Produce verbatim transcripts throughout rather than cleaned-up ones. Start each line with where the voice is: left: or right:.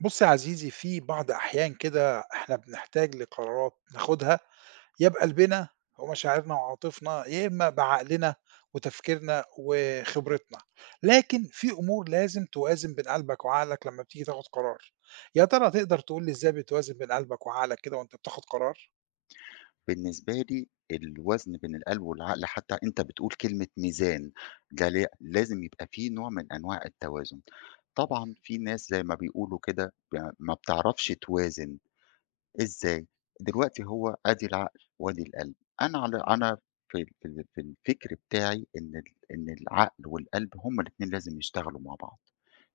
right: بُصّي يا عزيزي، في بعض أحيان كده إحنا بنحتاج لقرارات ناخدها يا بقلبنا ومشاعرنا وعواطفنا، يا إما بعقلنا وتفكيرنا وخبرتنا. لكن في أمور لازم توازن بين قلبك وعقلك لمّا بتيجي تاخد قرار. يا ترى تقدر تقول لي إزاي بتوازن بين قلبك وعقلك كده وأنت بتاخد قرار؟
left: بالنسبة لي الوزن بين القلب والعقل، حتى أنت بتقول كلمة ميزان. ده لا- لازم يبقى فيه نوع من أنواع التوازن. طبعا في ناس زي ما بيقولوا كده ب- ما بتعرفش توازن إزاي؟ دلوقتي هو آدي العقل وآدي القلب، أنا على أنا في في في الفكر بتاعي إن ال إن العقل والقلب هُم الاتنين لازم يشتغلوا مع بعض،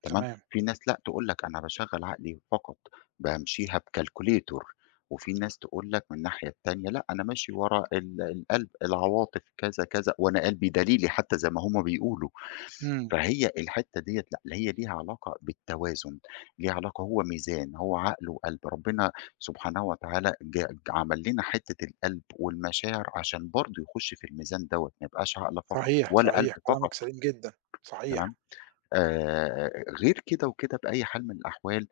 left: تمام؟
right: تمام.
left: في ناس لأ تقول لك أنا باشغّل عقلي فقط، بامشيها بcalculator. وفي ناس تقول لك من الناحية التانية لأ أنا ماشي ورا ال القلب، العواطف كذا، كذا، وأنا قلبي دليلي حتى زي ما هُم بيقولوا.
right: إمم.
left: فهي الحتة ديّة لأ، اللي هي ليها علاقة بالتوازن، ليها علاقة، هو ميزان، هو عقل وقلب. ربنا سبحانه وتعالى ج عمل لنا حتة القلب والمشاعر عشان برضه يخش في الميزان دوّة، ما يبقاش عقل فقط
right: صحيح،
left: ولا قلب
right: صحيح.
left: فقط،
right: كلامك سليم جدًا. صحيح،
left: تمام؟ آآ غير كده وكده بأي حال من الأحوال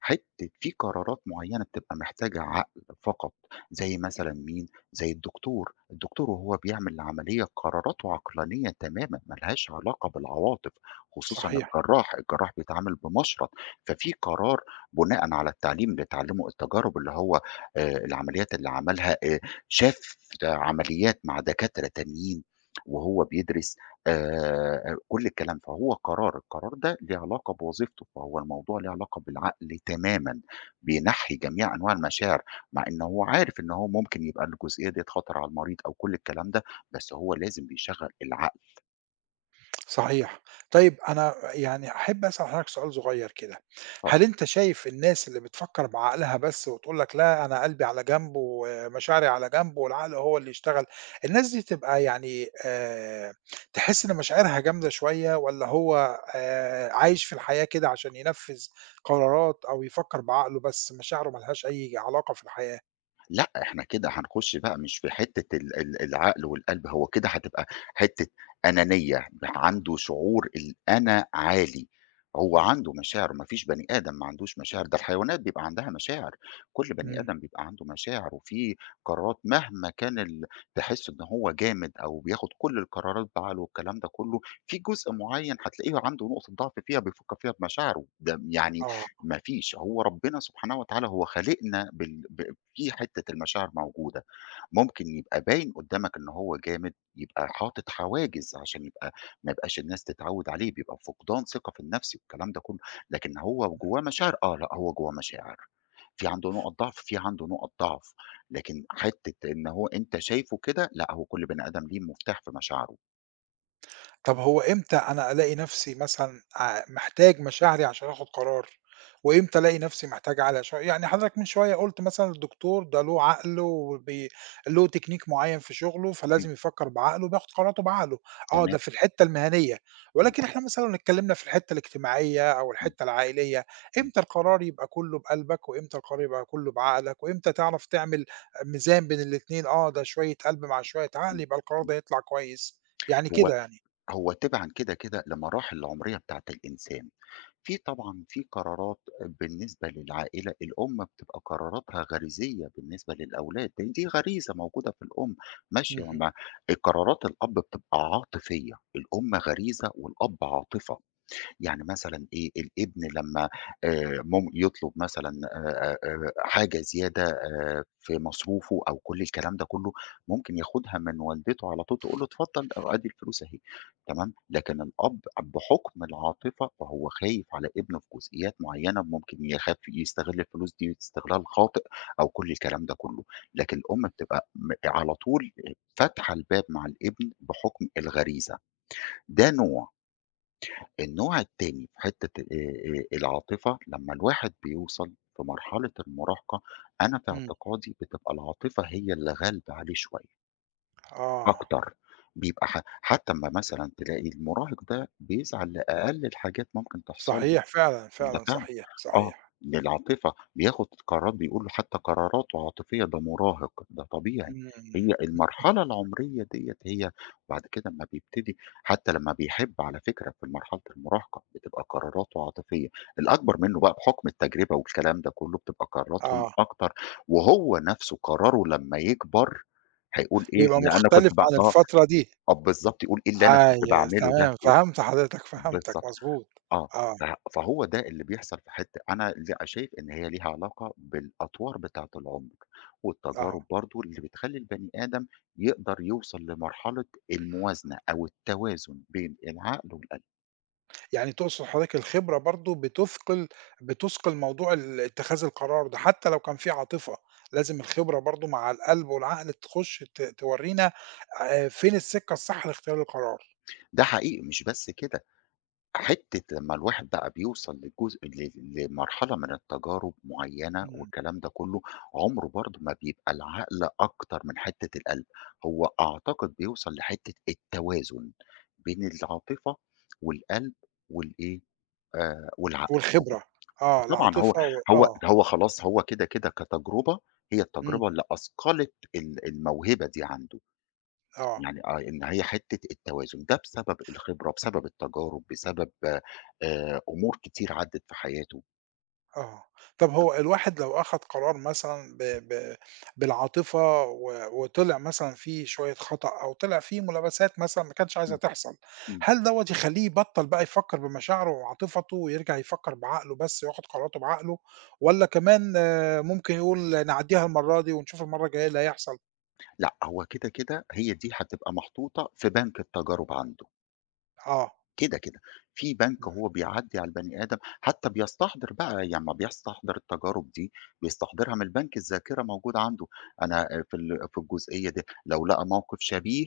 left: حتّة في قرارات معيّنة بتبقى محتاجة عقل فقط، زي مثلًا مين، زي الدكتور، الدكتور وهو بيعمل العملية قراراته عقلانية تمامًا، ما لهاش علاقة بالعواطف، خصوصًا
right: صحيح.
left: الجراح، الجراح بيتعامل بمشرط، ففي قرار بناءً على التعليم اللي اتعلمه، التجارب اللي هو آآ العمليات اللي عملها، آآ شاف عمليات مع دكاترة تانيين وهو بيدرس، آآ كل الكلام، فهو قرار، القرار ده ليه علاقة بوظيفته، فهو الموضوع ليه علاقة بالعقل تمامًا، بينَحّي جميع أنواع المشاعر، مع إن هو عارف إن هو ممكن يبقى الجزئية ديّة خطر على المريض أو كل الكلام ده، بس هو لازم بيشغّل العقل.
right: صحيح. طيب أنا يعني أحب أسأل حضرتك سؤال صغير كده.
left: ف
right: هل أنت شايف الناس اللي بتفكّر بعقلها بس وتقول لك لأ أنا قلبي على جنب ومشاعري على جنب والعقل هو اللي يشتغل، الناس دي تبقى يعني آآ تحس إن مشاعرها جامدة شوية والّا هو آآ عايش في الحياة كده عشان ينفّذ قرارات أو يفكّر بعقله بس مشاعره ما لهاش أي علاقة في الحياة؟
left: لأ، إحنا كده هنخش بقى مش في حتّة ال ال العقل والقلب، هو كده هتبقى حتّة أنانية، عنده شعور الأنا عالي، هو
right: إمم،
left: عنده مشاعر، ما فيش بني آدم ما عندوش مشاعر، ده الحيوانات بيبقى عندها مشاعر، كل بني
right: إمم،
left: آدم بيبقى عنده مشاعر. وفي قرارات مهما كان ال تحس إن هو جامد أو بياخد كل القرارات بعقله والكلام ده كلّه، في جزء معيّن هتلاقيه عنده نقطة ضعف فيها بيفكّر فيها بمشاعره، ده يعني
right: آه.
left: ما فيش، هو ربنا سبحانه وتعالى هو خالقنا بال ب في حتة المشاعر موجودة، ممكن يبقى باين قدّامك إن هو جامد، يبقى حاطط حواجز عشان يبقى ما يبقاش الناس تتعوّد عليه، بيبقى فقدان ثقة في النفس والكلام ده كلّه، لكن هو جوّاه مشاعر آه، لأ هو جوّاه مشاعر، في عنده نُقط ضعف، في عنده نُقط ضعف، لكن حتة إن هو أنت شايفه كده، لأ هو كل بني آدم ليه مفتاح في مشاعره.
right: طب هو إمتى أنا ألاقي نفسي مثلًا ع محتاج مشاعري عشان آخُد قرار، وإمتى ألاقي نفسي محتاج عقلي عشان يعني حضرتك من شوية قُلت مثلًا الدكتور ده له عقل وبي له تكنيك معيّن في شغله،
left: إمم،
right: فلازم يفكّر بعقله وبياخُد قراراته بعقله، آه
left: تمام،
right: ده في الحتّة المهنية،
left: إمم،
right: ولكن إحنا مثلًا لو اتكلّمنا في الحتّة الاجتماعية أو
left: إمم،
right: الحتّة العائلية،
left: إمم،
right: إمتى القرار يبقى كُلّه بقلبك وإمتى القرار يبقى كُلّه بعقلك وإمتى تعرف تعمل ميزان بين الاتنين، آه ده شوية قلب مع شوية عقل
left: إمم،
right: يبقى القرار
left: إمم.
right: ده هيطلع كويس، يعني
left: هو
right: كده يعني؟
left: هو تبعًا كده، كده لمراحل العمرية بتاعة الإنسان. في طبعًا في قرارات بالنسبة للعائلة، الأم بتبقى قراراتها غريزية بالنسبة للأولاد، لإن دي غريزة موجودة في الأم ماشية
right: اهم،
left: مع قرارات الأب بتبقى عاطفية، الأم غريزة والأب عاطفة. يعني مثلًا إيه، الابن لمّا آآ مم يطلب مثلًا آآ آآ حاجة زيادة آآ في مصروفه أو كل الكلام ده كله، ممكن ياخدها من والدته على طول تقول له اتفضل أو أدي الفلوس أهي، تمام، لكن الأب بحكم العاطفة فهو خايف على ابنه في جزئيات معيّنة، ممكن يخاف يستغل الفلوس دي استغلال خاطئ أو كل الكلام ده كله، لكن الأم بتبقى م على طول فاتحة الباب مع الابن بحكم الغريزة، ده نوع. النوع التاني في حتة آآ، آآ، العاطفة لمّا الواحد بيوصل في مرحلة المراهقة، أنا في
right: إمم،
left: اعتقادي بتبقى العاطفة هي اللي غالبة عليه شوية
right: آه،
left: أكتر، بيبقى ح حتى أمّا مثلًا تلاقي المراهق ده بيزعل لأقل الحاجات ممكن تحصل له.
right: صحيح فعلًا،
left: ده
right: فعلًا
left: فعلًا،
right: صحيح،
left: آه،
right: صحيح،
left: للعاطفة، بياخد قرارات بيقول له حتى قراراته عاطفية، ده مراهق، ده طبيعي،
right: إمم،
left: هي المرحلة العمرية ديّة هي. وبعد كده أمّا بيبتدي حتى لمّا بيحب على فكرة في مرحلة المراهقة، بتبقى قراراته عاطفية، الأكبر منّه بقى بحكم التجربة والكلام ده كلّه بتبقى قراراتهم
right: آه،
left: أكتر، وهو نَفْسه قراره لمّا يكبر هيقول إيه
right: بيبقى
left: اللي أنا
right: مختلف
left: كنت ب
right: عن
left: آه،
right: الفترة دي،
left: آه بالضبط، يقول إيه اللي أنا كنت
right: أيوه
left: باعمله ده،
right: تمام،
left: و
right: فهمت حضرتك، فهمتك،
left: بالضبط.
right: مضبوط،
left: آه،
right: آه،
left: فه فهو ده اللي بيحصل في حتّة أنا ل شايف إن هي ليها علاقة بالأطوار بتاعة العمر،
right: آه،
left: والتجارب برضه اللي بتخلّي البني آدم يقدر يوصل لمرحلة الموازنة أو التوازن بين العقل والقلب،
right: يعني تقصد حضرتك الخبرة برضه بتثقل بتثقل موضوع ال اتخاذ القرار ده، حتى لو كان في عاطفة، لازم الخبرة برضه مع القلب والعقل تخش ت تورينا آآ، فين السكة الصح لاختيار القرار،
left: ده حقيقي مش بس كده. حتّة لمّا الواحد بقى بيوصل لجزء ل لمرحلة من التجارب معيّنة
right: إمم،
left: والكلام ده كلّه، عمره برضه ما بيبقى العقل أكتر من حتّة القلب، هو أعتقد بيوصل لحتّة التوازن بين العاطفة والقلب والإيه، آآ والعقل، هو
right: والخبرة، آه،
left: طبعًا هو
right: العاطفة و
left: هو
right: آه،
left: هو خلاص هو كده، كده كتجربة، هي
right: إمم،
left: التجربة اللي أثقلت ال الموهبة دي عنده.
right: آه.
left: يعني آه، إن هي حتّة التوازن، ده بسبب الخبرة، بسبب التجارب، بسبب آآ أمور كتير عدّت في حياته.
right: آه. طب هو الواحد لو أخَد قرار مثلًا ب ب بالعاطفة و وطلع مثلًا فيه شوية خطأ أو طلع فيه ملابسات مثلًا ما كانش عايزة
left: إمم،
right: تحصل،
left: إمم.
right: هل دوّة يخلّيه يبطّل بقى يفكّر بمشاعره وعاطفته ويرجع يفكّر بعقله بس وياخد قراراته بعقله، والّا كمان آه، ممكن يقول نعدّيها المرّة دي ونشوف المرّة الجاية إيه اللي هيحصل؟
left: لأ، هو كده، كده هي دي هتبقى محطوطة في بنك التجارب عنده،
right: آه.
left: كده، كده. في بنك
right: إمم.
left: هو بيعدّي على البني آدم، حتّى بيستحضر بقى، يعني لمّا بيستحضر التجارب دي، بيستحضرها من البنك، الذاكرة موجودة عنده. أنا آه، في ال في الجزئية دي، لو لقى موقف شبيه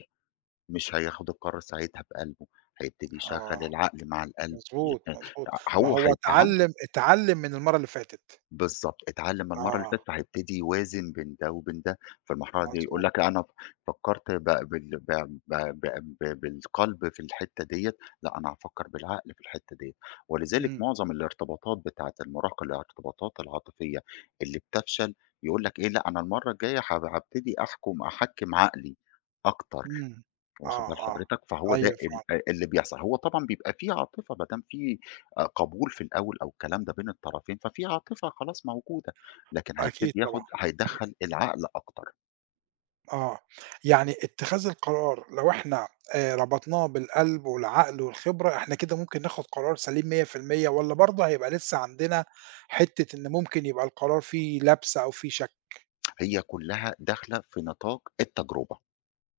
left: مش هياخد القرار ساعتها بقلبه، هيبتدي يشغّل
right: آه.
left: العقل مع القلب،
right: مضبوط،
left: يبقى
right: مضبوط. ما
left: هو
right: هو
left: هيبقى عنده
right: اتعلّم اتعلّم من المرّة اللي فاتت.
left: بالضبط، اتعلّم المَرّة اللي
right: آه.
left: فاتت فهيبتدي يوازن بين ده وبين ده، فالمرحلة دي يقول
right: مضبوط.
left: لك أنا ف فكّرت ب بال ب ب ب ب بالقلب في الحتّة ديّة، لأ أنا هافكّر بالعقل في الحتّة ديّة، ولذلك
right: إمم.
left: معظم الارتباطات بتاعة المراهقة، الارتباطات العاطفية اللي بتفشل يقول لك إيه، لأ أنا المَرّة الجاية ه هابتدي أحكُم أحكّم عقلي أكتر.
right: إمم. آه،
left: واخد بال
right: آه.
left: حضرتك؟ فهو ده
right: أيوه
left: ال
right: فعلًا.
left: آآ اللي بيحصل، هو طبعًا بيبقى في عاطفة ما دام في آآ قبول في الأول أو الكلام ده بين الطرفين، ففي عاطفة خلاص موجودة، لكن
right: أكيد
left: هيبتدي
right: طبعًا.
left: ياخد هيدخّل العقل أكتر،
right: آه. يعني اتخاذ القرار لو إحنا آآ ربطناه بالقلب والعقل والخبرة، إحنا كده ممكن ناخد قرار سليم مية في المية والّا برضه هيبقى لسه عندنا حتّة إن ممكن يبقى القرار فيه لبْسة أو فيه شك؟
left: هي كلّها داخلة في نطاق التجربة.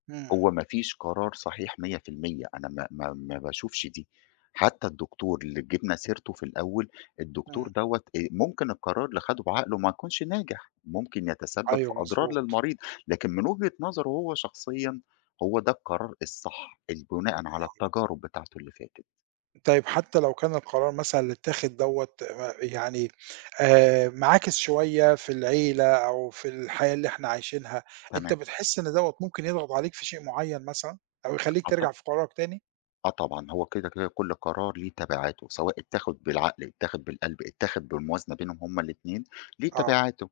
right: إمم،
left: هو ما فيش قرار صحيح مية في المية، أنا ما ما ما باشوفش دي، حتى الدكتور اللي جِبنا سيرته في الأول، الدكتور
right: إمم.
left: دوّة آآ ممكن القرار اللي خده بعقله ما يكونش ناجح، ممكن يتسبب في
right: أيوه
left: أضرار
right: مضبوط.
left: للمريض، لكن من وجهة نظره هو شخصيًا هو ده القرار الصح، ال بناءً على التجارب بتاعته اللي فاتت،
right: طيب حتى لو كان القرار مثلًا اللي اتاخد دوّة آآ يعني آآ معاكِس شوية في العيلة أو في الحياة اللي إحنا عايشينها، أنت
left: تمام،
right: بتحس إن دوّة ممكن يضغط عليك في شيء معيّن مثلًا أو يخلّيك
left: آه ط
right: ترجع في قرارك تاني؟
left: آه طبعًا، هو كده، كده كل قرار ليه تبعاته، سواء اتاخد بالعقل، اتاخد بالقلب، اتاخد بالموازنة بينهم هُم الاتنين، ليه
right: آه،
left: تبعاته.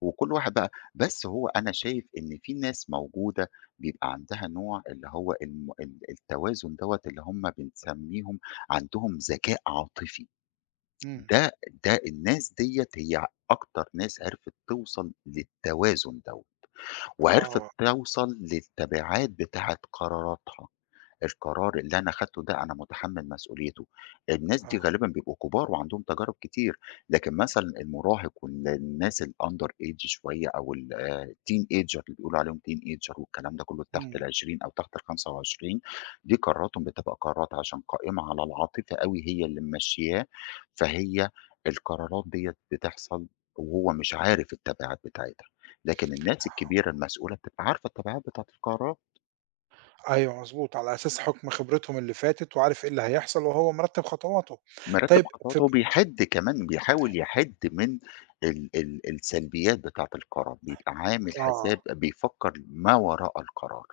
left: وكل واحد بقى بس هو أنا شايف إن في ناس موجودة بيبقى عندها نوع اللي هو الم ال التوازن دوّة اللي هم بنسميهم عندهم ذكاء عاطفي،
right: إمم،
left: ده ده الناس ديّة هي أكتر ناس عرفت توصل للتوازن دوّة، وعرفت
right: آه،
left: توصل للتبعات بتاعة قراراتها. القرار اللي أنا خدته ده أنا متحمل مسؤوليته، الناس دي
right: آه،
left: غالبًا بيبقوا كبار وعندهم تجارب كتير، لكن مثلًا المراهق والناس الunder age شوية أو ال آآ teenager اللي بيقولوا عليهم teenager والكلام ده كله تحت
right: إمم،
left: العشرين أو تحت الخمسة وعشرين، دي قراراتهم بتبقى قرارات عشان قائمة على العاطفة أوي هي اللي ممشياه، فهي القرارات ديّة بتحصل وهو مش عارف التبعات بتاعتها، لكن الناس الكبيرة المسؤولة بتبقى عارفة التبعات بتاعة القرارات.
right: أيوه مضبوط، على أساس حُكم خبرتهم اللي فاتت وعارف إيه اللي هيحصل وهو مرتّب خطواته.
left: مرتّب
right: طيب في
left: خطواته
right: ب
left: وبيحِد كمان، بيحاول يحِد من ال ال السلبيات بتاعة القرار، بيبقى عامل حساب
right: آه.
left: بيفكّر ما وراء القرار.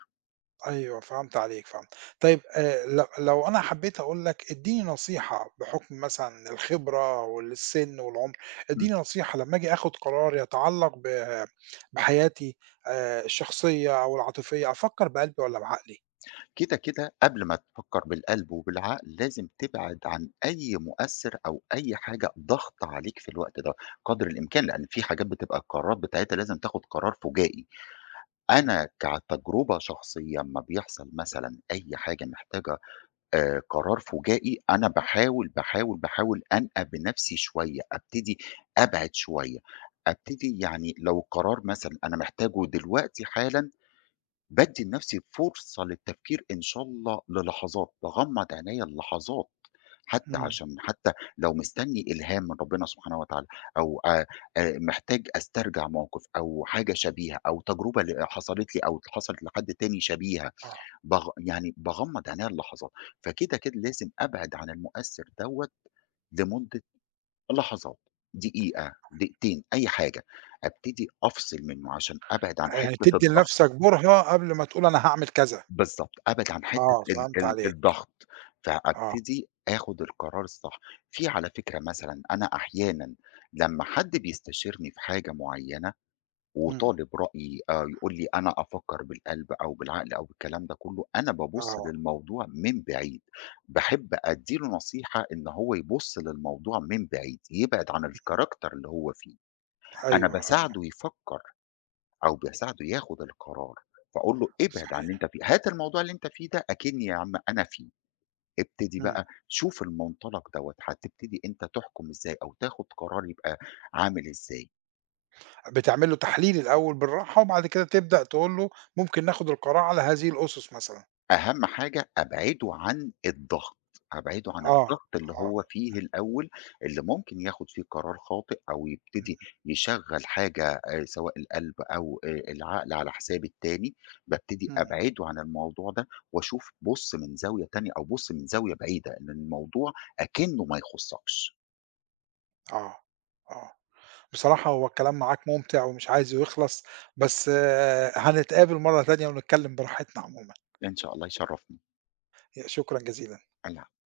right: أيوه، فهمت عليك، فهمت. طيب آآ ل لو أنا حبّيت أقول لك ادّيني نصيحة بحُكم مثلًا الخبرة والسِن والعُمر،
left: إمم.
right: ادّيني نصيحة لمّا آجي آخُد قرار يتعلّق ب بحياتي آآ الشخصية أو العاطفية، أفكّر بقلبي والّا بعقلي؟
left: كده، كده قبل ما تفكّر بالقلب وبالعقل لازم تبعد عن أي مؤثِّر أو أي حاجة ضاغطة عليك في الوقت ده قدر الإمكان، لإن في حاجات بتبقى القرارات بتاعتها لازم تاخُد قرار فُجائي.
right: إمم،
left: أنا كتجربة شخصية أمّا بيحصل مثلًا أي حاجة محتاجة آآ قرار فُجائي، أنا باحاول، باحاول، باحاول أنأى بنَفْسي شوية، أبتدي أبعد شوية، أبتدي يعني لو قرار مثلًا أنا محتاجه دلوقتي حالًا، بادّي لنَفْسي فرصة للتفكير إن شاء الله للحظات، باغمّض عينيّا للحظات، حتى
right: إمم،
left: عشان حتى لو مستنّي إلهام من ربنا سبحانه وتعالى أو آآ آآ محتاج أسترجع موقِف أو حاجة شبيهة أو تجربة ل حصلت لي أو حصلت لحد تاني شبيهة.
right: آه.
left: باغ يعني باغمّض عينيّا للحظات، فكده، كده لازم أبعد عن المؤثّر دوّة لمدة لحظات، دقيقة، دقيقتين، أي حاجة، أبتدي أفصل منّه عشان أبعد عن
right: يعني
left: حتّة
right: تدّي
left: الضغط
right: لنَفْسك برهة قبل ما تقول أنا هاعمل كذا.
left: بالضبط، أبعد عن حتّة
right: آه،
left: ال
right: فهمت
left: ال
right: عليك.
left: الضغط،
right: آه،
left: فأبتدي آخُد القرار الصح. في على فكرة مثلًا أنا أحيانًا لمّا حد بيستشيرني في حاجة معيّنة
right: إمم،
left: وطالب رأيي آآ يقول لي أنا أفكّر بالقلب أو بالعقل أو بالكلام ده كُلّه، أنا بابُص
right: آه.
left: للموضوع من بعيد، باحب أدّي له نصيحة إن هو يبُص للموضوع من بعيد، يبعد عن الcharacter اللي هو فيه، أنا
right: أيوه، أيوه،
left: باساعده يفكّر أو باساعده ياخُد القرار، فأقول له ابعد عن اللي
right: صحيح.
left: أنت فيه، هات الموضوع اللي أنت فيه ده أكنّي يا عم أنا فيه، ابتدي
right: إمم.
left: بقى شوف المنطلق دوّة، هتبتدي أنت تحكُم إزاي أو تاخُد قرار يبقى عامل إزاي.
right: بتعمل له تحليل الأول بالراحة، وبعد كده تبدأ تقول له ممكن ناخد القرار على هذه الأُسُس مثلًا.
left: أهم حاجة أبعده عن الضغط، أبعده عن
right: آه،
left: الضغط اللي
right: آه،
left: هو فيه الأول، اللي ممكن ياخد فيه قرار خاطئ أو
right: إمم،
left: يبتدي يشغّل حاجة آآ سواء القلب أو آآ العقل على حساب التاني، بابتدي
right: إمم،
left: أبعده عن الموضوع ده وأشوف بُص من زاوية تانية أو بُص من زاوية بعيدة، إن الموضوع أكنّه ما يخُصّكش.
right: آه، آه. بصراحة هو الكلام معاك مُمتع ومش عايزه يخلص، بس آه، هنتقابل مرّة تانية ونتكلّم براحتنا عمومًا،
left: إن شاء الله يشرّفني،
right: ي شكرًا جزيلًا.
left: العفو.